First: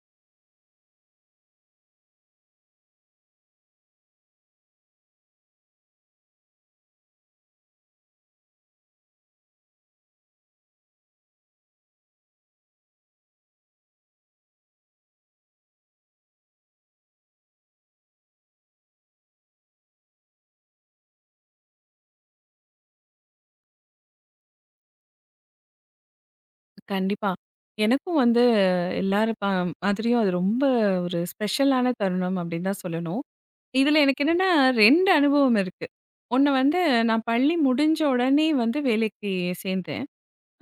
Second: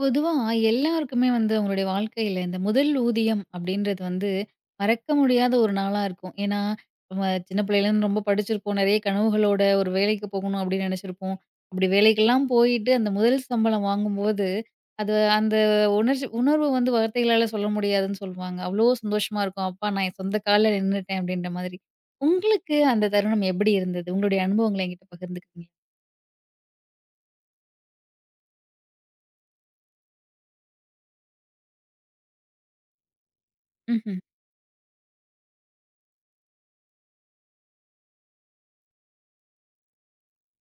பொதுவா எல்லாருக்குமே வந்து அவங்களுடைய வாழ்க்கையில இந்த முதல் ஊதியம் அப்படின்றது வந்து மறக்க முடியாத ஒரு நாளா இருக்கும். ஏன்னா, நம்ம சின்ன பிள்ளையிலேருந்து ரொம்ப படிச்சிருப்போம். நெறைய கனவுகளோட ஒரு வேலைக்கு போகணும் அப்படின்னு நெனைச்சிருப்போம். அப்படி வேலைக்கெல்லாம் போயிட்டு அந்த முதல் சம்பளம் வாங்கும்போது, அந்த உணர்வு வந்து வார்த்தைகளால சொல்ல முடியாதுன்னு சொல்லுவாங்க. அவ்வளோ சந்தோஷமா இருக்கும். "அப்பா நான் என் சொந்த கால்ல நின்னுட்டேன்" அப்படின்ற மாதிரி. உங்களுக்கு அந்த தருணம் எப்படி இருந்தது? உங்களுடைய அனுபவங்கள என்கிட்ட பகிர்ந்துக்கிறீங்களா? கண்டிப்பா. எனக்கும் வந்து எல்லாரும் மாதிரியும் அது ரொம்ப ஒரு ஸ்பெஷலான தருணம் அப்படின்னு தான் சொல்லணும். இதுல ம்ஹ்ம். எனக்கு என்னன்னா 2 அனுபவம் இருக்கு. ஒண்ணு வந்து நான் பள்ளி முடிஞ்ச உடனே வந்து வேலைக்கு சேர்ந்தேன்.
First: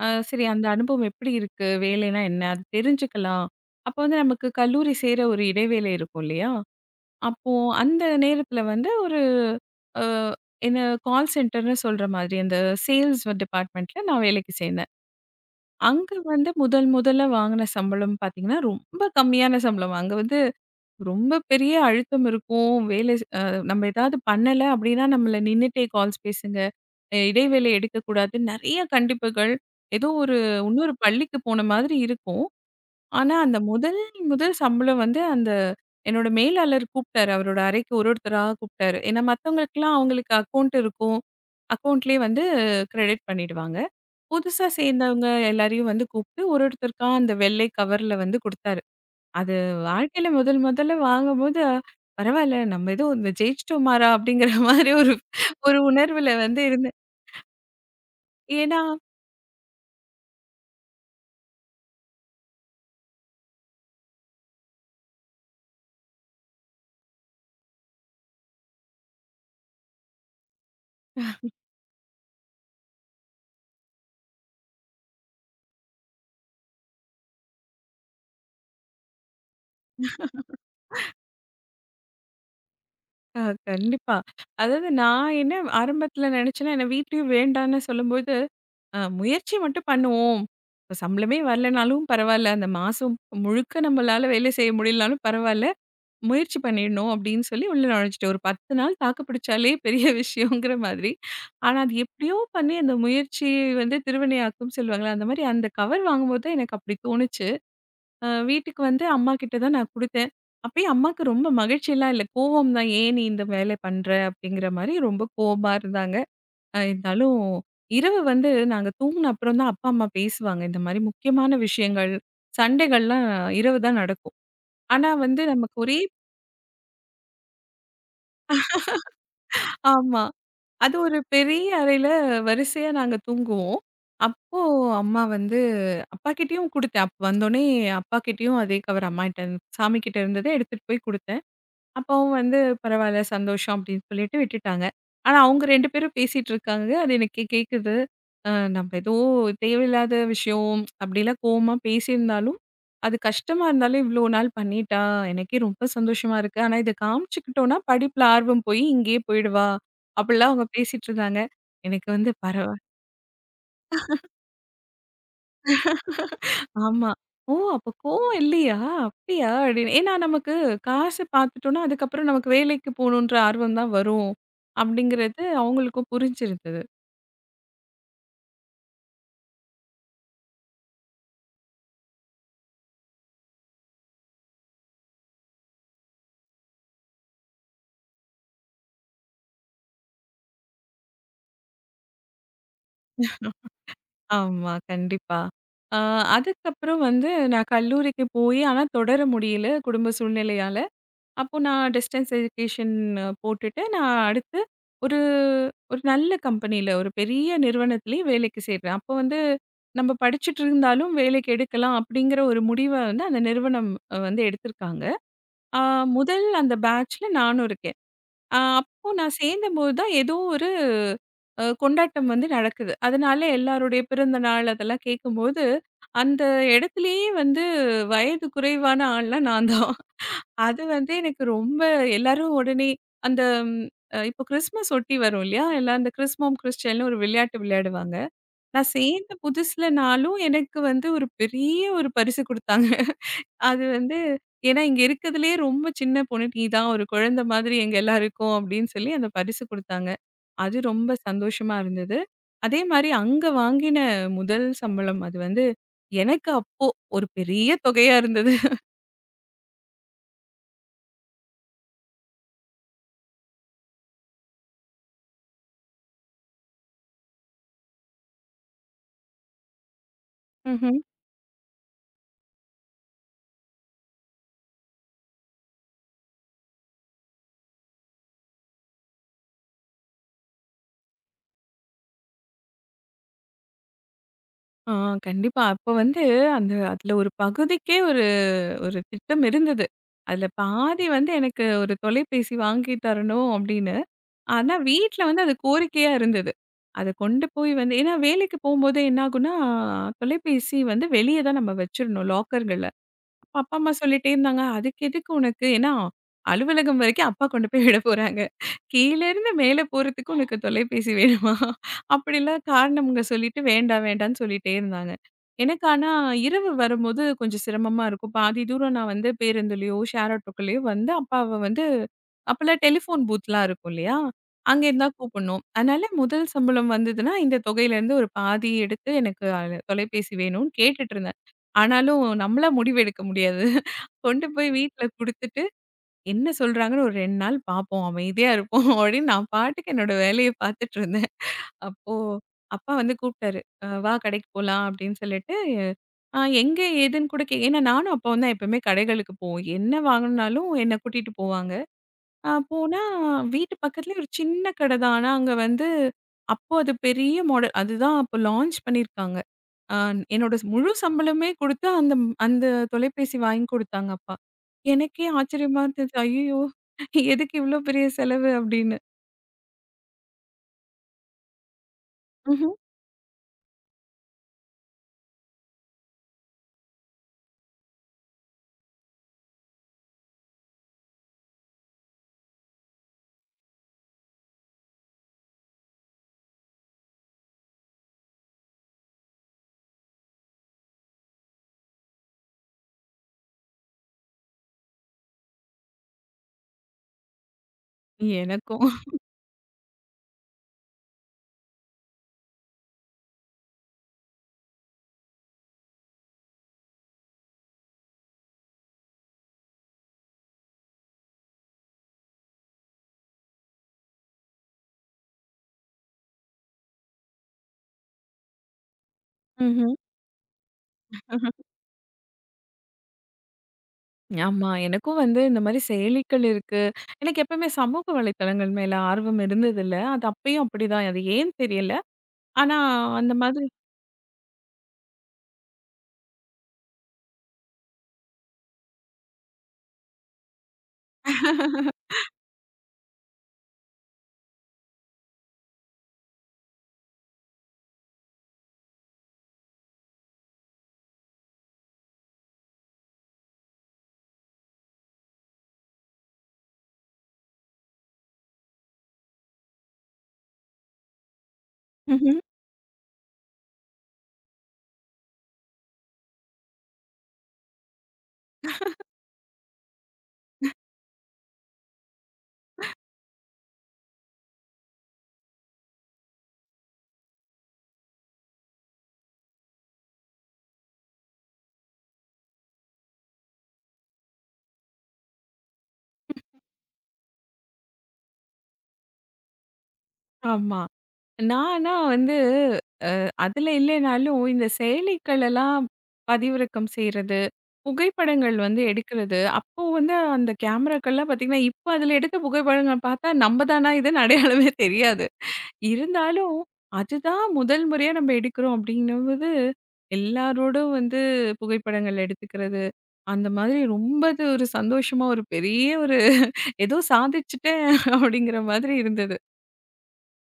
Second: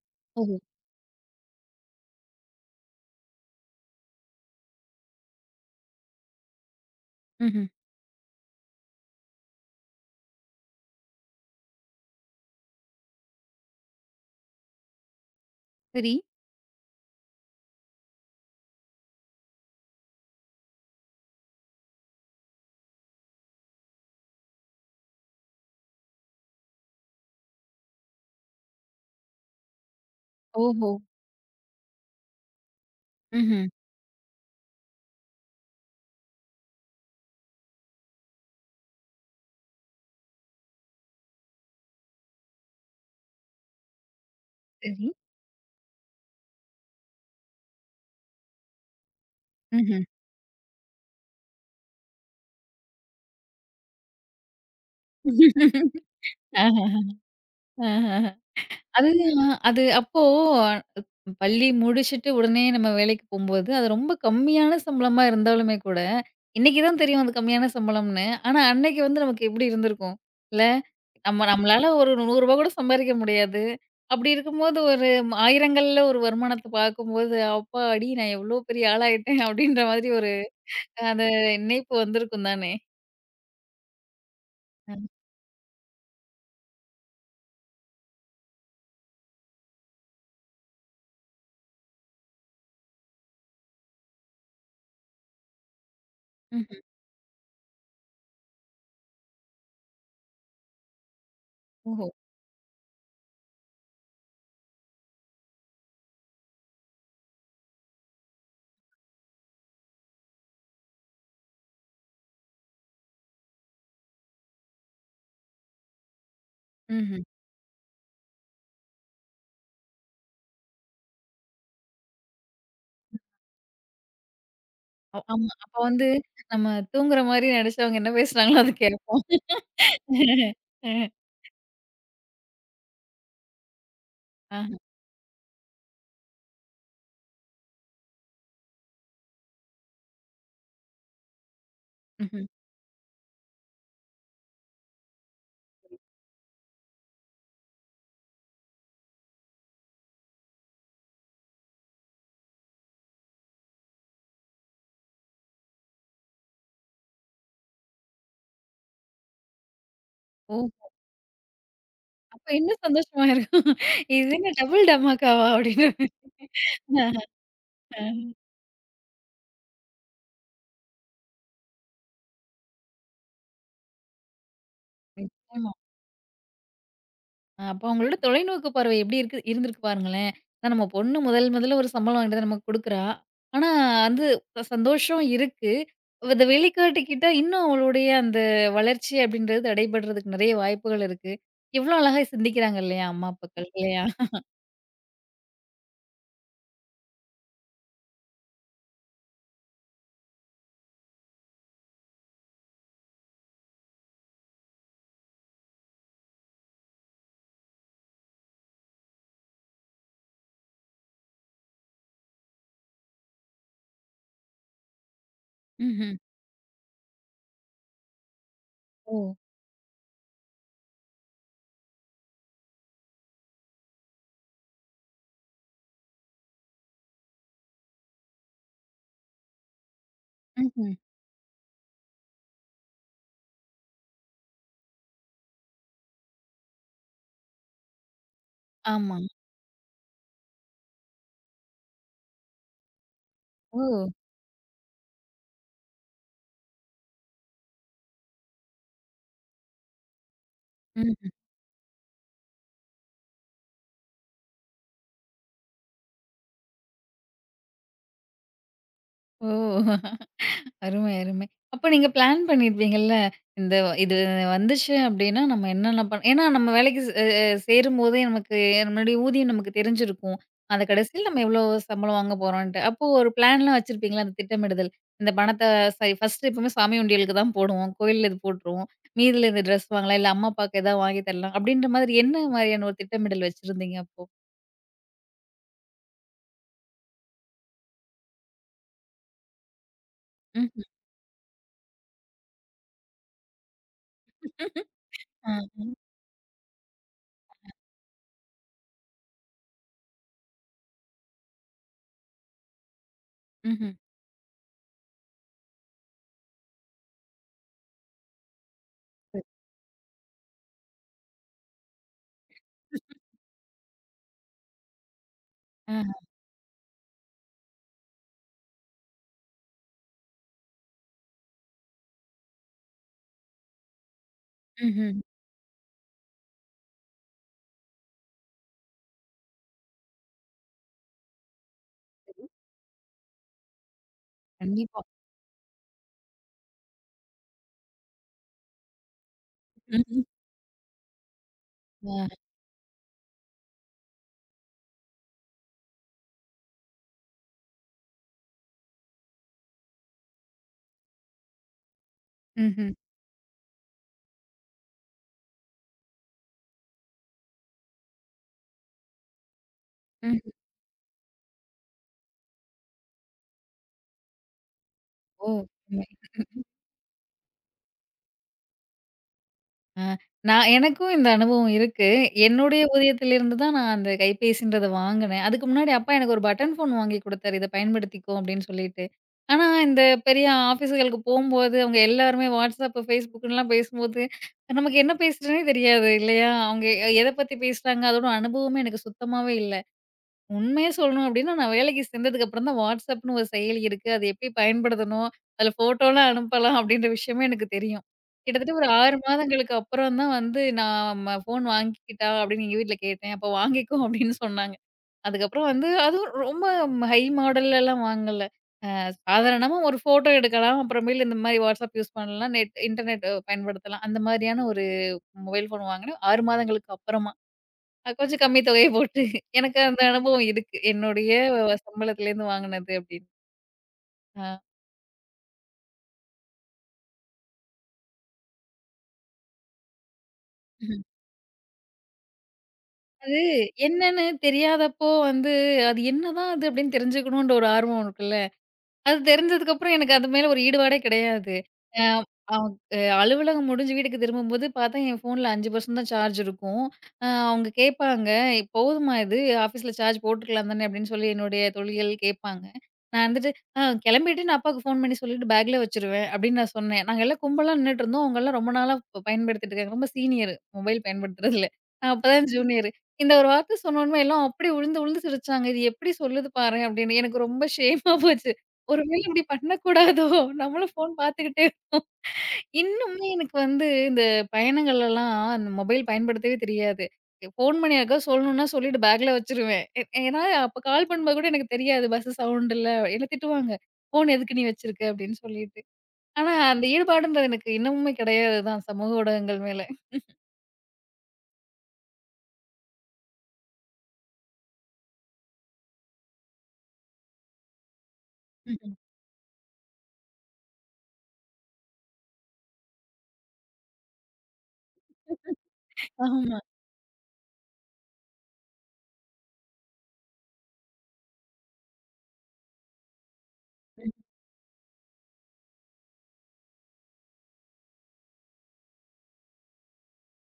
சரி ஓஹோ! அந்த அனுபவம் எப்படி இருக்கு? வேலைனா என்ன? அது தெரிஞ்சுக்கலாம். அப்போ வந்து நமக்கு கல்லூரி சேர ஒரு இடைவேளை இருக்கும் இல்லையா? அப்போ ம்ஹ்ம். அந்த நேரத்துல வந்து ஒரு அ என்ன கால் சென்டர்ன்னு சொல்ற மாதிரி அந்த சேல்ஸ் டிபார்ட்மெண்ட்ல நான் வேலைக்கு சேர்ந்தேன். அங்க சரி. வந்து முதல் முதல்ல வாங்குன சம்பளம் பார்த்தீங்கன்னா, ரொம்ப கம்மியான சம்பளம். அங்க வந்து ரொம்ப பெரிய அழுத்தம் இருக்கும். வேலை ஸ் அ நம்ம ஏதாவது பண்ணல அப்டின்னா, நம்மள நின்னுட்டே கால்ஸ் பேசுங்க. இடைவேளை எடுக்கக்கூடாது. நெறைய கண்டிப்புகள். ஏதோ ஒரு ஓஹோ! இன்னொரு பள்ளிக்கு போன மாதிரி இருக்கும். ஆனா, அந்த ம்ஹ்ம். முதல் முதல் சம்பளம் வந்து அந்த என்னோட மேலாளர் கூப்ட்டாரு. அவரோட அறைக்கு ஒரு ஒருத்தரா கூப்ட்டாரு. ஏன்னா மத்தவங்களுக்கெல்லாம் அவங்களுக்கு அக்கவுண்ட் இருக்கும். அக்கவுண்ட்லயே வந்து கிரெடிட் பண்ணிடுவாங்க. புதுசா சரி. சேர்ந்தவங்க எல்லாரையும் வந்து கூப்பிட்டு ஒரு ஒருத்தருக்கா அந்த வெள்ளை கவர்ல வந்து குடுத்தாரு. அது ம்ஹ்ம். வாழ்க்கையில முதல் முதல்ல வாங்கும்போது, பரவால்ல நம்ம ஏதோ இந்த ஜெயிச்சிட்டோமாடா அப்படிங்கிற மாதிரி ஒரு ஒரு உணர்வுல வந்து இருந்தேன். ஆஹஹ, ஆஹஹ. ஏன்னா அதுதான் அப்போ பள்ளி முடிச்சுட்டு உடனே நம்ம வேலைக்கு போம்போது, அது ரொம்ப கம்மியான சம்பளமா இருந்தாலுமே கூட, இன்னைக்கு தான் தெரியும் அது கம்மியான சம்பளம்னு. ஆனா, அன்னைக்கு வந்து நமக்கு எப்படி இருந்திருக்கும்? இல்ல, நம்ம நம்மளால ஒரு ரூ. 100 கூட சம்பாரிக்க முடியாது. அப்படி இருக்கும்போது ஒரு ஆயிரங்கள்ல ஒரு வருமானத்த பார்க்கும்போது, "அப்பாடி! நான் எவ்வளோ பெரிய ஆளாயிட்டேன்" அப்படின்ற மாதிரி ஒரு அந்த நினைப்பு வந்திருக்கும் தானே? அ கண்டிப்பா. அதாவது அ. நான் என்ன ஆரம்பத்துல நினைச்சேன்னா, என்ன வீட்லயும் வேண்டான்னு சொல்லும்போது, முயற்சி மட்டும் பண்ணுவோம். இப்ப சம்பளமே வரலனாலும் பரவால்ல. அந்த மாசம் முழுக்க நம்மளால வேலை செய்ய முடியலனாலும் பரவால்ல. முயற்சி ம்ஹ்ம். பண்ணிடணும் அப்படின்னு சொல்லி உள்ள நுழைஞ்சுட்டு ஒரு 10 நாள் தாக்கு பிடிச்சாலே பெரிய விஷயங்கிற மாதிரி. ஆனா, அது ஓஹோ! எப்படியோ பண்ணி அந்த முயற்சி வந்து திருவினையாக்கும் சொல்லுவாங்கல்ல. அந்த மாதிரி அந்த கவர் வாங்கும்போது தான் எனக்கு அப்படி தோணுச்சு. வீட்டுக்கு வந்து அம்மாகிட்ட தான் நான் குடுத்தேன். அப்பயும் அம்மாக்கு ரொம்ப மகிழ்ச்சிலாம் இல்ல. கோவம் தான். "ஏன் நீ இந்த வேல பண்ற?" அப்படிங்கிற மாரி ரொம்ப கோவமா இருந்தாங்க. ம்ஹ்ம். இருந்தாலும் இரவு வந்து நாங்க தூங்குன அப்புறம் தான் அப்பா, அம்மா பேசுவாங்க. இந்த மாரி முக்கியமான விஷயங்கள், சண்டைகள்லாம் இரவு தான் நடக்கும். ஆனா அவ் வந்து ஆமா. அப்ப நமக்கு ஒரே வந்து நம்ம தூங்குற மாரி நடிச்சு அவங்க என்ன பேசுனாங்களோ அது கேட்போம். ஆமா. அது ஒரு பெரிய அறையில வரிசையா நாங்க தூங்குவோம். அப்போ ஆஹா, அம்மா வந்து அப்பாகிட்டயும் குடுத்தேன். அப்ப வந்தோனே அப்பாகிட்டயும் அதே கவர் அம்மாகிட்ட சாமிகிட்ட இருந்தத எடுத்துட்டு போய் குடுத்தேன். அப்பவும் ம்ஹ்ம். வந்து பரவால்ல சந்தோஷம் அப்படின்னு சொல்லிட்டு விட்டுட்டாங்க. ஆனா அவங்க 2 பேரும் பேசிட்டு இருக்காங்க. அது எனக்கு கேட்குது. அ நம்ம ஏதோ தேவையில்லாத விஷயம் அப்படிலாம் கோவமா பேசியிருந்தாலும், அது கஷ்டமா இருந்தாலும் இவ்வளோ நாள் பண்ணிட்டா, எனக்கே ரொம்ப சந்தோஷமா இருக்கு. ஆனா இத காமிச்சுக்கிட்டோம்னா படிப்புல ஆர்வம் போய் இங்கேயே போயிடுவா. அப்படிலாம் ஓ! அவங்க பேசிட்டு இருந்தாங்க. எனக்கு வந்து அப்ப இன்னும் சந்தோஷமா இருக்கும். இது என்ன டபுள் டமாக்காவா? அப்டின்ற ஆமா. ஓ! அப்ப மாரி. கோவம் இல்லையா? அப்படியா? அப்படின்னு. ஏன்னா நமக்கு காசு பார்த்துட்டோம்னா, அதுக்கப்புறம் நமக்கு வேலைக்கு போணுன்ற ஆர்வம் தான் வரும். அப்படிங்கிறது நிச்சயமா. அவங்களுக்கும் புரிஞ்சிருந்தது. அப்ப அவங்களோட தொலைநோக்கு பார்வை எப்டி இருக்கு இருந்திருக்கு பாருங்களேன். அதான் நம்ம பொண்ணு முதல் முதல்ல ஒரு சம்பளம் வாங்கிட்டு வந்து நமக்கு குடுக்குறா. ஆனா வந்து ச சந்தோஷம் இருக்கு. அத வெளிக்காட்டிக்கிட்டா இன்னும் அவளுடைய அந்த வளர்ச்சி அப்டின்றது தடைபடுறதுக்கு நெறைய வாய்ப்புகள் இருக்கு. எவ்ளோ அழகா சிந்திக்கிறாங்க இல்லையா? அம்மா அப்பாக்கள் இல்லையா? ஆமா, கண்டிப்பா. அ அதுக்கப்புறம் வந்து நான் கல்லூரிக்கு போய் ஆனா தொடர முடியல குடும்ப சூழ்நிலையால. அப்போ நான் டிஸ்டன்ஸ் எஜுகேஷன் போட்டுட்டு, நான் அடுத்து ஒரு ஒரு நல்ல கம்பெனியில, ஒரு பெரிய நிறுவனத்திலேயே வேலைக்கு சேர்றேன். அப்போ வந்து நம்ம படிச்சுட்டு இருந்தாலும் வேலைக்கு எடுக்கலாம் அப்படிங்கிற ஒரு முடிவ வந்து அந்த நிறுவனம் வந்து எடுத்திருக்காங்க. ஆ ம்ஹ்ம். முதல் அந்த பேட்ச்ல நானும் இருக்கேன். அப்போ ஓ! நான் சேர்ந்தபோது தான் ஏதோ ஒரு கொண்டாட்டம் வந்து நடக்குது. அதனால எல்லாருடைய பிறந்த நாள் அதெல்லாம் கேட்கும்போது, அந்த இடத்திலேயே வந்து வயது குறைவான ஆள்லாம் நான் தான். அது ம்ஹ்ம். வந்து எனக்கு ரொம்ப எல்லாரும் உடனே அந்த ம், இப்போ கிறிஸ்மஸ் ஒட்டி வரும் இல்லையா? எல்லாம் அந்த கிறிஸ்மம் கிறிஸ்டியல்னு ஒரு விளையாட்டு விளையாடுவாங்க. நான் ஆமா. சேர்ந்த புதுசுலனாலும் எனக்கு வந்து ஒரு பெரிய ஒரு பரிசு குடுத்தாங்க. ஓ! அது வந்து ஏன்னா இங்க இருக்கிறதுலயே ரொம்ப சின்ன பொண்ணு, "நீ தான் ஒரு குழந்தை மாதிரி எங்க எல்லாருக்கும்" அப்படின்னு சொல்லி அந்த பரிசு குடுத்தாங்க. அது ரொம்ப ம். சந்தோஷமா இருந்தது. அதே மாரி அங்க வாங்கின முதல் சம்பளம் அது வந்து எனக்கு அப்போ ஒரு பெரிய தொகையா இருந்தது. ஓ! அருமை, அருமை. அப்ப நீங்க பிளான் பண்ணியிருப்பீங்கல்ல. இந்த இது வந்துச்சு அப்டின்னா, நம்ம என்னென்ன ஏன்னா நம்ம வேலைக்கு சே அ சேரும்போதே நமக்கு நம்மளுடைய ஊதியம் நமக்கு தெரிஞ்சிருக்கும். அந்த கடைசியில நம்ம எவ்வளோ சம்பளம் வாங்க போறோன்ட்டு. அப்போ ஒரு பிளான்லாம் வச்சிருப்பீங்களா? அந்த திட்டமிடுதல். இந்த பணத்த சரி ஃபர்ஸ்ட்டு எப்பவுமே சாமி உண்டியலுக்கு தான் போடுவோம். கோயில்ல இது போட்டுருவோம். மீதில இந்த ட்ரெஸ் வாங்கலாம். இல்ல அம்மா, அப்பாவுக்கு ஏதாவது வாங்கி தரலாம். அப்டின்ற மாதிரி என்ன மாதிரியான ஒரு திட்டமிடல் வச்சிருந்தீங்க அப்போ? ஆ கண்டிப்பா. அப்ப வந்து அந்த அதுல ஒரு பகுதிக்கே ஒரு ஒரு திட்டம் இருந்தது. அதுல ம்ஹ்ம். பாதி வந்து எனக்கு ஒரு தொலைபேசி வாங்கி தரணும் அப்படின்னு. ஆனா வீட்ல வந்து ஆ. அது கோரிக்கையா இருந்தது. அத கொண்டு போய் வந்து ஏன்னா வேலைக்கு போம்போது என்ன ஆகும்னா, தொலைபேசி வந்து வெளிய தான் நம்ம வச்சிரணும் லாக்கர்கள்ல. அப்ப அப்பா, ம்ஹ்ம். அம்மா சொல்லிட்டே இருந்தாங்க. "அதுக்கு எதுக்கு உனக்கு? ஏன்னா அலுவலகம் வரைக்கும் அப்பா கொண்டு போய் விட போறாங்க. கீழ இருந்து மேல போறதுக்கு உனக்கு தொலைபேசி வேணுமா?" அப்படிலாம் காரணம்ங்க சொல்லிட்டு வேண்டாம், வேண்டான்னு சொல்லிட்டே இருந்தாங்க. எனக்கு ஆஹ. ஆனா இரவு வரும்போது கொஞ்சம் சிரமமா இருக்கும். பாதி தூரம் நான் வந்து பேருந்துலயோ, ஷேர் ஆட்டோக்கலயோ வந்து அப்பாவ வந்து அப்பலாம் டெலிஃபோன் பூத்லாம் இருக்கும் இல்லையா? அங்க இருந்தா ம்ஹ்ம். கூப்பிடணும். அதனால முதல் சம்பளம் வந்ததுன்னா, இந்த தொகையிலேருந்து ஒரு பாதி எடுத்து எனக்கு தொலைபேசி வேணும்னு கேட்டுட்டு இருந்தேன். ஆனாலும் நம்மளா முடிவு எடுக்க முடியாது. கொண்டு போய் கண்டிப்பா. வீட்ல குடுத்துட்டு, என்ன சொல்றாங்கன்னு ஒரு 2 நாள் பார்ப்போம். அமைதியா இருப்போம் அப்படின்னு நான் பாட்டுக்கு என்னோட ம்ஹ்ம். வேலைய பார்த்துட்டு இருந்தேன். அப்போ ஆ. அப்பா வந்து கூப்பிட்டாரு. "வா கடைக்கு போலாம்" அப்படின்னு சொல்லிட்டு, எங்க ஏதுன்னு கூட கே ஏன்னா நானும் அப்பாவும் தான் எப்பவுமே கடைகளுக்கு போவோம். என்ன வாங்கணும்னாலும் என்ன கூட்டிட்டு போவாங்க. ம்ஹ்ம். போனா வீட்டு பக்கத்துலயே ஒரு சின்ன கடை தான். ஆனா அங்க வந்து அப்போ அது பெரிய மாடல் அதுதான் அப்போ லான்ச் பண்ணியிருக்காங்க. ஆ ம். என்னோட முழு சம்பளமே குடுத்து அந்த அந்த தொலைபேசி வாங்கி குடுத்தாங்க அப்பா. எனக்கே ஓ! ஆச்சரியமா இருந்தது. அருமை. ஐயய்யோ! எதுக்கு இவ்ளோ பெரிய செலவு அப்படின்னு. ஆ நான் எனக்கும் இந்த அனுபவம் இருக்கு. ம்ஹ்ம். என்னுடைய ஊதியத்திலிருந்து தான் நான் அந்த கைபேசின்றத வாங்குனேன். அதுக்கு முன்னாடி அப்பா எனக்கு ஒரு பட்டன் ஃபோன் வாங்கி குடுத்தாரு. இத பயன்படுத்திக்கோ அப்படின்னு சொல்லிட்டு. ஆனா, இந்த பெரிய ஆஃபீஸுகளுக்கு போம்போது அவங்க எல்லாருமே WhatsApp, Facebookலாம் பேசும்போது, நமக்கு என்ன பேசுறதுன்னே தெரியாது இல்லையா? அவங்க எத பத்தி பேசுறாங்க? அதோட அனுபவமே எனக்கு சுத்தமாவே இல்ல. உண்மைய சொல்லணும் அப்டின்னா, நான் வேலைக்கு சேர்ந்ததுக்கப்புறம் தான் WhatsAppன்னு ஒரு செயலி இருக்கு. அது எப்படி பயன்படுத்தணும்? அதுல ஃபோட்டோலாம் அனுப்பலாம் அப்டின்ற விஷயமே எனக்கு தெரியும். கிட்டத்தட்ட ஒரு எனக்கும். 6 மாதங்களுக்கு அப்புறம் தான் வந்து நான் ஃபோன் வாங்கிக்கிட்டா? அப்டின்னு எங்க வீட்ல கேட்டேன். அப்ப வாங்கிக்கோ அப்டின்னு சொன்னாங்க. அதுக்கப்புறம் வந்து அதுவும் ரொம்ப ஹை மாடல்லலாம் வாங்கல. அ சாதாரணமா ஒரு ஃபோட்டோ எடுக்கலாம். அப்புறமேலு இந்த மாரி WhatsApp யூஸ் பண்ணலாம். இன்டர்நெட் பயன்படுத்தலாம். அந்த மாரியான ஒரு மொபைல் ஃபோன் வாங்கினேன் 6 மாதங்களுக்கு அப்புறமா. கொஞ்சம் கம்மி தொகை போட்டு. எனக்கு ம்ஹ்ம். அந்த அனுபவம் இருக்கு. என்னுடைய சம்பளத்துலேருந்து வாங்குனது அப்படின்னு. ஆ. ஆமா. எனக்கும் வந்து இந்த மாரி செயலிகள் இருக்கு. எனக்கு எப்பவுமே சமூக வலைத்தளங்கள் மேல ஆர்வம் இருந்ததில்ல. அது அப்பயும் ம்ஹ்ம். அப்படிதான். அது ஏன் தெரியல. ஆனா அந்த அது மாதிரி என்னன்னு தெரியாதப்போ வந்து, அது என்னதான் அது அப்படின்னு தெரிஞ்சுக்கணுன்ற ஒரு ஆர்வம் இருக்குல்ல. அது தெரிஞ்சதுக்கப்புறம் எனக்கு அது மேல ஒரு ஈடுபாடே கிடையாது. அ அவ் அ அலுவலகம் முடிஞ்சு வீட்டுக்கு திரும்பும்போது பார்த்தா, என் ஃபோன்ல 5% தான் சார்ஜ் இருக்கும். அவங்க கேட்பாங்க, "போதுமா இது? ஆஃபீஸ்ல சார்ஜ் போட்டுக்கலாம் தானே?" அப்படின்னு சொல்லி என்னுடைய தோழிகள் கேட்பாங்க. நான் வந்துட்டு, "ஆ கிளம்பிட்டு நான் அப்பாவுக்கு ஃபோன் பண்ணி சொல்லிட்டு பேக்ல வச்சுருவேன்" அப்படின்னு நான் சொன்னேன். நாங்க எல்லாம் கும்பலா நின்னுட்டுருந்தோம். அவங்கலாம் ரொம்ப நாளா பயன்படுத்திட்டு இருக்காங்க. ரொம்ப சீனியர் மொபைல் பயன்படுத்துறதுல. நான் ம்ஹ்ம். அப்பதான் ஜூனியர். இந்த ஒரு வார்த்த சொன்னோனமே எல்லாம் அப்படியே உழுந்து உழுந்து சிரிச்சாங்க. "இது எப்படி சொல்லுது பாரேன்" அப்படின்னு. எனக்கு ரொம்ப ஷேமா போச்சு. ஒருவேள இப்படி பண்ணக்கூடாதோ! நம்மளும் ஃபோன் பார்த்துக்கிட்டே இன்னுமே எனக்கு வந்து இந்த பயணங்கள்லலாம் அந்த மொபைல் பயன்படுத்தவே தெரியாது. ஃபோன் பண்ணி யாருக்காவது சொல்லணும்னா சொல்லிட்டு பேக்ல வச்சுருவேன். ஏன்னா அப்ப கால் பண்ணும்போது கூட எனக்கு தெரியாது பஸ் சவுண்ட் இல்ல. என்ன திட்டுவாங்க. "ஃபோன் எதுக்கு நீ வச்சிருக்க?" அப்படின்னு சொல்லிட்டு. ஆனா அந்த ஈடுபாடுன்றது எனக்கு இன்னமுமே கிடையாது தான் சமூக ஊடகங்கள் மேல. ஆமா. நான் ஆனா வந்து அதுல இல்லைனாலும், இந்த செயலிகள் எல்லாம் பதிவிறக்கம் செய்றது, புகைப்படங்கள் வந்து ம்ஹும். எடுக்கிறது, அப்போ வந்து அந்த கேமராக்கள்லாம் பார்த்தீங்கன்னா, இப்ப அதுல எடுத்த புகைப்படங்கள் பார்த்தா நம்ம தானா இதுன்னு அடையாளமே தெரியாது. இருந்தாலும், ஆமா. அதுதான் முதல் முறையா நம்ம எடுக்கிறோம் அப்படிங்கும்போது, எல்லாரோடும் வந்து புகைப்படங்கள் எடுத்துக்கிறது, அந்த மாதிரி ரொம்ப அது ஒரு சந்தோஷமா ஒரு பெரிய ஒரு ஏதோ சாதிச்சுட்டேன் அப்படிங்கிற மாதிரி இருந்தது.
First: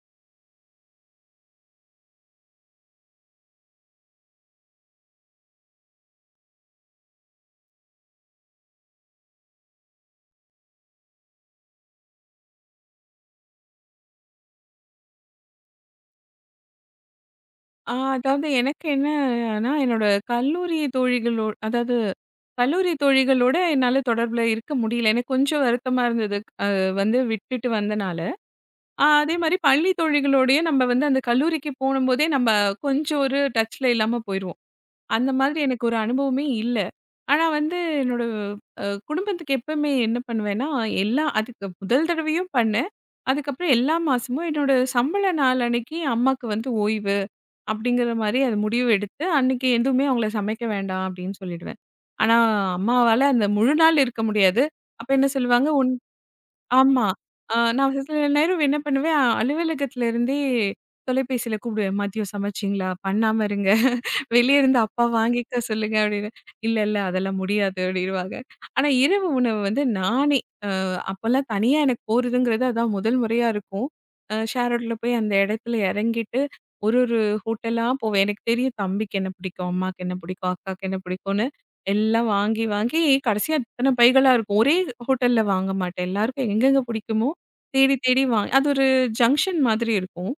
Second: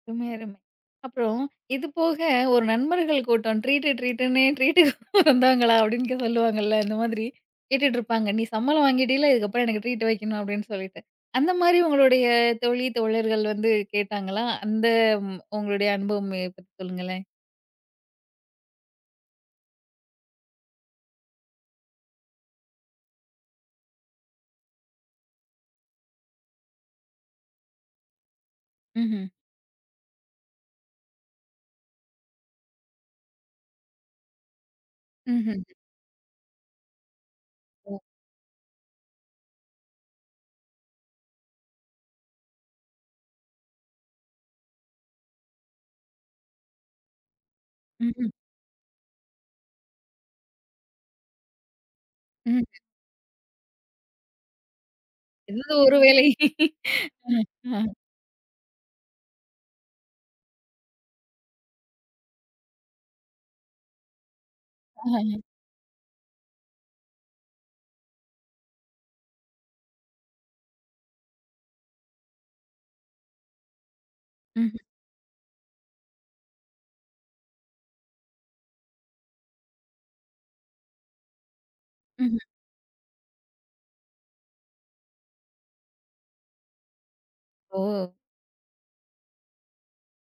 அருமை, அருமை. அப்புறம் இது போக ஒரு நண்பர்கள் கூட்டம் ட்ரீட்டு ட்ரீட்டுன்னே ட்ரீட்டுக்கு வந்தாங்களா? அப்படின்னு சொல்லுவாங்கல்ல. இந்த மாதிரி கேட்டுட்ருப்பாங்க. நீ சம்பளம் வாங்கிட்டீல, இதுக்கப்புறம் எனக்கு ட்ரீட் வைக்கணும் அப்படின்னு சொல்லிட்டு. அந்த மாரி உங்களுடைய தோழி, தோழர்கள் வந்து கேட்டாங்களா? அந்த ம் உங்களுடைய அனுபவம் பத்தி சொல்லுங்களேன். அதாவது எனக்கு என்னன்னா, என்னோட கல்லூரி தோழிகளோ அதாவது கல்லூரி தோழிகளோட என்னால தொடர்புல இருக்க முடியல. எனக்கு கொஞ்சம் வருத்தமா இருந்தது. அ வந்து விட்டுட்டு வந்தனால. ம்ஹ்ம். அதேமாரி பள்ளி தோழிகளோடயும் நம்ம வந்து அந்த கல்லூரிக்கு போணும்போதே நம்ம கொஞ்சம் ஒரு டச்ல இல்லாம போயிருவோம். அந்த மாதிரி ம்ஹ்ம். எனக்கு ஒரு அனுபவமே இல்ல. ஆனா வந்து ஓ! என்னோட அ குடும்பத்துக்கு எப்பவுமே என்ன பண்ணுவேன்னா, எல்லா அதுக்கு முதல் தடவையும் பண்ணேன். அதுக்கப்புறம் எல்லா மாசமும் என்னோட சம்பள நாள் அன்னைக்கு அம்மாக்கு வந்து ஓய்வு. அப்படிங்கிற ம்ஹ்ம். மாரி அது முடிவு எடுத்து, அன்னைக்கு எதுவுமே அவங்கள சமைக்க வேண்டாம் அப்படின்னு சொல்லிடுவேன். ஆனா, ம். அம்மாவால அந்த முழு நாள் இருக்க முடியாது. அப்ப என்ன சொல்லுவாங்க, ஏதாவது ஒரு வேளை. ஆமா. அ, அ, நான் சில நேரம் என்ன பண்ணுவேன், அலுவலகத்துல இருந்தே தொலைபேசியில கூப்பிடுவேன். "மதியம் சமைச்சீங்களா? பண்ணாம இருங்க. வெளிய இருந்து அப்பா ஆஹா. வாங்கிக்க சொல்லுங்க" அப்படின்னு. "இல்ல, இல்ல அதெல்லாம் முடியாது" அப்படின்னுவாங்க. ஆனா, இரவு உணவு வந்து நானே அப்பல்லாம் தனியா எனக்கு போறதுங்கிறது அதான் முதல் முறையா இருக்கும். ம்ஹ்ம். ஷேரோட்ல போய் அந்த இடத்துல இறங்கிட்டு, ஒரு ஒரு ஹோட்டலா போவேன். எனக்கு தெரியும் தம்பிக்கு என்ன பிடிக்கும், அம்மாக்கு என்ன பிடிக்கும், அக்காக்கு என்ன பிடிக்கும்னு எல்லாம் ம்ஹ்ம். வாங்கி, வாங்கி கடைசியா இத்தன பைகளா இருக்கும். ஒரே ஹோட்டல்ல வாங்க மாட்டேன். எல்லாருக்கும் எங்கெங்க பிடிக்குமோ ஓ! தேடி, தேடி அது ஒரு ஜங்ஷன் மாதிரி இருக்கும்.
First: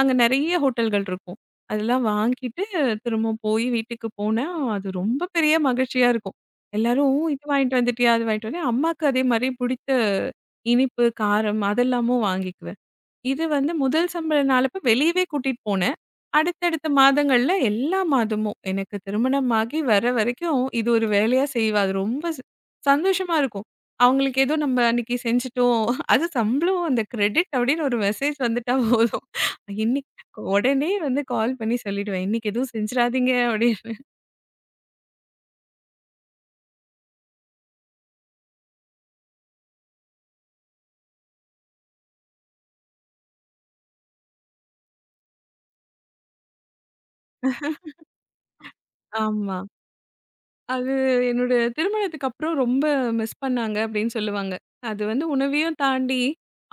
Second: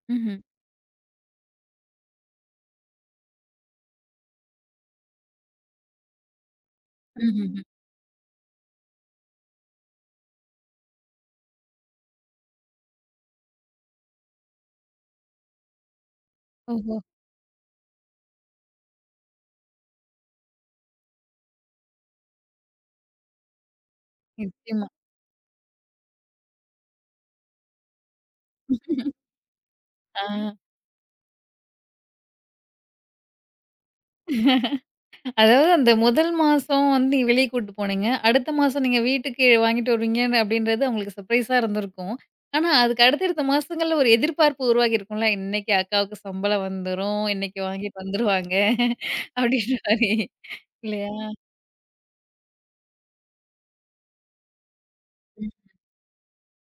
அங்க ம்ஹ்ம். நெறைய ஹோட்டல்கள் இருக்கும். அதெல்லாம் வாங்கிட்டு திரும்பவும் போய் வீட்டுக்கு போனா, அது ரொம்ப பெரிய மகிழ்ச்சியா இருக்கும். எல்லாரும் இது ம்ஹ்ம். வாங்கிட்டு வந்துட்டியா? அது வாங்கிட்டு வந்தேன். அம்மாக்கு அதே மாரி பிடித்த இனிப்பு, காரம் அதெல்லாமும் வாங்கிக்குவேன். இது வந்து முதல் சம்பள நாளப்ப வெளியவே கூட்டிட்டு போனேன். அடுத்தடுத்த ஓஹோ! மாதங்கள்ல எல்லா மாதமும் எனக்கு திருமணமாகி வர வரைக்கும் இது ஒரு வேலையா செய்வா. அது ரொம்ப சந்தோஷமா இருக்கும். அவங்களுக்கு ஏதோ நம்ம நிச்சயமா. அன்னைக்கு செஞ்சுட்டோம். அது சம்பளம் அந்த கிரெடிட் அப்படின்னு ஒரு மெசேஜ் வந்துட்டா போதும். இன்னைக்கு ஆ. உடனே வந்து கால் பண்ணி சொல்லிடுவேன். இன்னைக்கு எதுவும் செஞ்சுறாதீங்க அப்படின்னு. அதாவது அந்த முதல் மாசம் வந்து நீங்க வெளிய கூட்டு போனீங்க. அடுத்த மாசம் நீங்க வீட்டுக்கு வாங்கிட்டு வருவீங்கன்னு அப்படின்றது அவங்களுக்கு சர்ப்ரைஸா இருந்திருக்கும். ஆனா, அதுக்கு அடுத்தடுத்த மாசங்கள்ல ஒரு எதிர்பார்ப்பு உருவாகியிருக்கும்ல. இன்னைக்கு அக்காவுக்கு சம்பளம் வந்துரும். இன்னைக்கு வாங்கிட்டு வந்துருவாங்க. ஆமா. அப்படின்ற மாரி அது இல்லையா? என்னுடைய திருமணத்துக்கு அப்புறம் ரொம்ப மிஸ் பண்ணாங்க அப்படின்னு சொல்லுவாங்க. அது வந்து ம். உணவையும் தாண்டி,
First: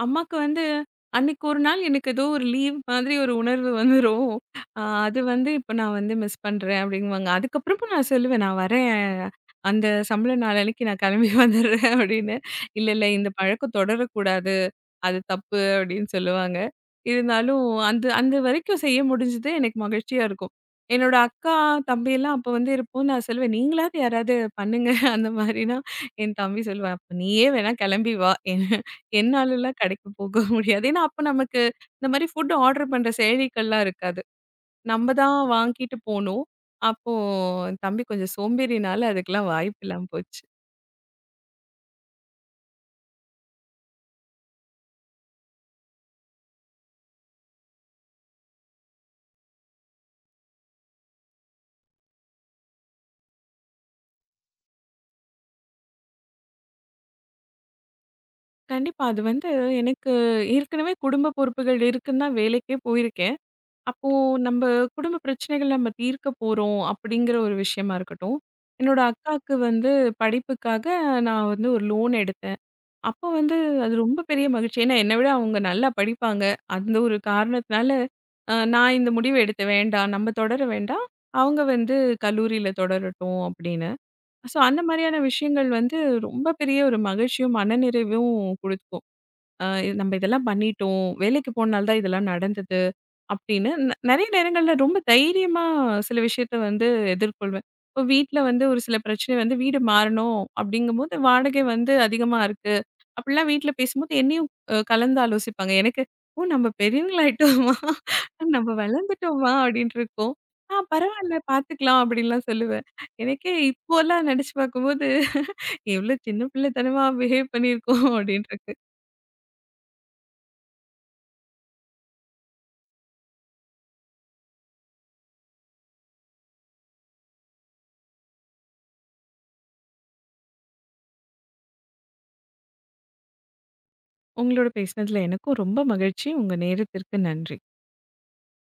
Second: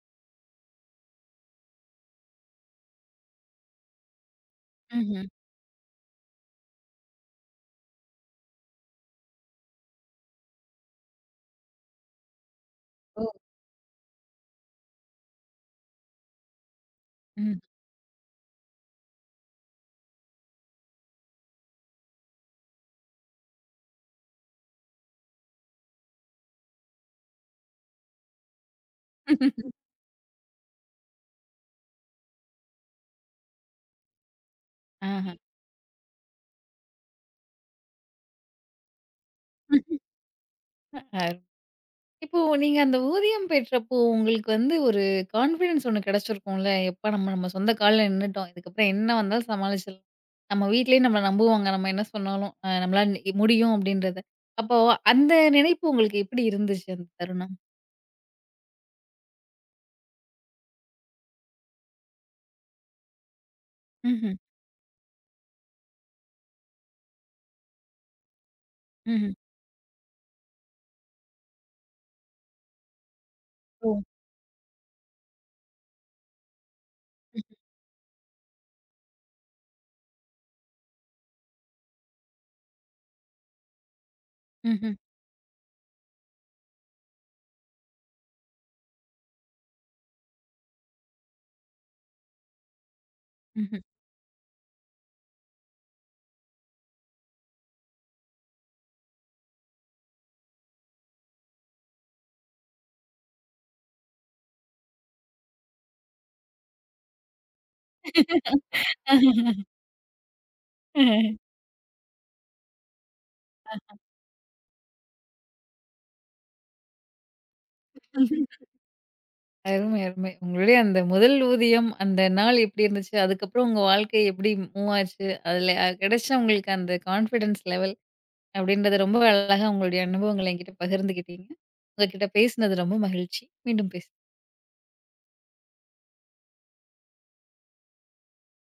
அம்மாக்கு வந்து அன்னைக்கு ஒரு நாள் எனக்கு ஏதோ ஒரு லீவ் மாதிரி ஒரு உணர்வு வந்துரும். அ அது ம்ஹ்ம். வந்து இப்ப நான் வந்து மிஸ் பண்றேன் அப்படிங்குவாங்க. அதுக்கப்புறமும் நான் சொல்லுவேன், "நான் வரேன். அந்த சம்பள நாளன்னைக்கு நான் கிளம்பி வந்துடுறேன்" அப்படின்னு. "இல்ல, இல்ல ஓ! இந்த பழக்கம் தொடரக்கூடாது." அது தப்பு அப்படின்னு சொல்லுவாங்க. ம். இருந்தாலும் அந்த அந்த வரைக்கும் செய்ய முடிஞ்சது எனக்கு மகிழ்ச்சியா இருக்கும். என்னோட அக்கா, தம்பியெல்லாம் அப்ப வந்து இருப்போம். நான் சொல்லுவேன், "நீங்களாவது யாராவது பண்ணுங்க." அந்த மாதிரினா என் தம்பி சொல்லுவான், "அப்ப நீயே வேணா கிளம்பி வா. என்னாலலாம் கடைக்கு போக முடியாது." ஏன்னா அப்ப நமக்கு இந்த மாதிரி ஃபுட் ஆர்டர் பண்ற செயலிகள்லாம் இருக்காது. நம்ம தான் வாங்கிட்டு போணும். அப்போ என் தம்பி கொஞ்சம் சோம்பேறினால அதுக்கெல்லாம் வாய்ப்பு இல்லாம போச்சு. ஆஹா. இப்போ நீங்க அந்த ஊதியம் பெற்றப்போ, உங்களுக்கு வந்து ஒரு கான்ஃபிடன்ஸ் ஒண்ணு கிடைச்சிருக்கும்ல. எப்பா நம்ம நம்ம சொந்த கால்ல நின்னுட்டோம். இதுக்கப்புறம் என்ன வந்தாலும் சமாளிச்சிடலாம். நம்ம வீட்லயே நம்மள நம்புவாங்க. நம்ம என்ன சொன்னாலும், நம்மளால முடியும் அப்படின்றத. அப்போ அந்த நினைப்பு உங்களுக்கு எப்படி இருந்துச்சு அந்த தருணம்? கண்டிப்பா. அது வந்து எனக்கு ஏற்கனவே குடும்ப பொறுப்புகள் இருக்குன்னு தான் வேலைக்கே போயிருக்கேன். அப்போ ம்ஹ்ம். நம்ம குடும்ப பிரச்சனைகள் நம்ம தீர்க்க போறோம் அப்படிங்கிற ஒரு விஷயமா இருக்கட்டும். என்னோட ம்ஹ்ம். அக்காவுக்கு வந்து படிப்புக்காக நான் வந்து ஒரு லோன் எடுத்தேன். அப்போ வந்து ஓ! அது ரொம்ப பெரிய மகிழ்ச்சி. ஏன்னா என்னை விட அவங்க நல்லா படிப்பாங்க. அந்த ஒரு ம்ஹ்ம். காரணத்தினால நான் இந்த முடிவு எடுத்தேன் வேண்டாம், நம்ம தொடர வேண்டாம். அவங்க வந்து கல்லூரியில தொடரட்டும் அப்படின்னு. ஸோ அந்த ம்ஹ்ம். மாதிரியான விஷயங்கள் வந்து ரொம்ப பெரிய ஒரு மகிழ்ச்சியும், மனநிறைவும் குடுக்கும். அ நம்ம இதெல்லாம் பண்ணிட்டோம். வேலைக்கு போனால தான் இதெல்லாம் நடந்தது. அப்படின்னு நெறைய நேரங்கள்ல ரொம்ப தைரியமா சில விஷயத்த வந்து எதிர்கொள்வேன். இப்போ வீட்ல வந்து ஒரு சில பிரச்சனை வந்து வீடு மாறணும் அப்படிங்கும்போது வாடகை வந்து அதிகமா இருக்கு. அப்படிலாம் வீட்ல பேசும்போது என்னையும் கலந்து ஆலோசிப்பாங்க. எனக்கு "ஓ! நம்ம பெரியவங்களாயிட்டோமா? நம்ம வளர்ந்துட்டோமா?" அப்படின்ட்டு இருக்கும். "ஆ பரவால்ல பார்த்துக்கலாம்" அப்படின்லாம் சொல்லுவேன். எனக்கே இப்போலாம் நெனச்சு பார்க்கும்போது எவ்ளோ சின்ன பிள்ளைத்தனமா பிஹேவ் பண்ணியிருக்கோம் அப்படின்ட்டு ம்ஹ்ம். இருக்கு. அருமை, அருமை. உங்களுடைய அந்த முதல் ஊதியம், அந்த நாள் எப்படி இருந்துச்சு? அதுக்கப்புறம் உங்க வாழ்க்கை எப்படி மூவ் ஆச்சு? அதுல கிடைச்ச உங்களுக்கு அந்த கான்ஃபிடன்ஸ் லெவல் அப்படின்றத ரொம்ப அழகா உங்களுடைய அனுபவங்கள என்கிட்ட பகிர்ந்துக்கிட்டீங்க. உங்ககிட்ட பேசினது ரொம்ப மகிழ்ச்சி. மீண்டும் பேச உங்களோட பேசினதுல எனக்கும் ரொம்ப மகிழ்ச்சி. உங்க நேரத்திற்கு நன்றி.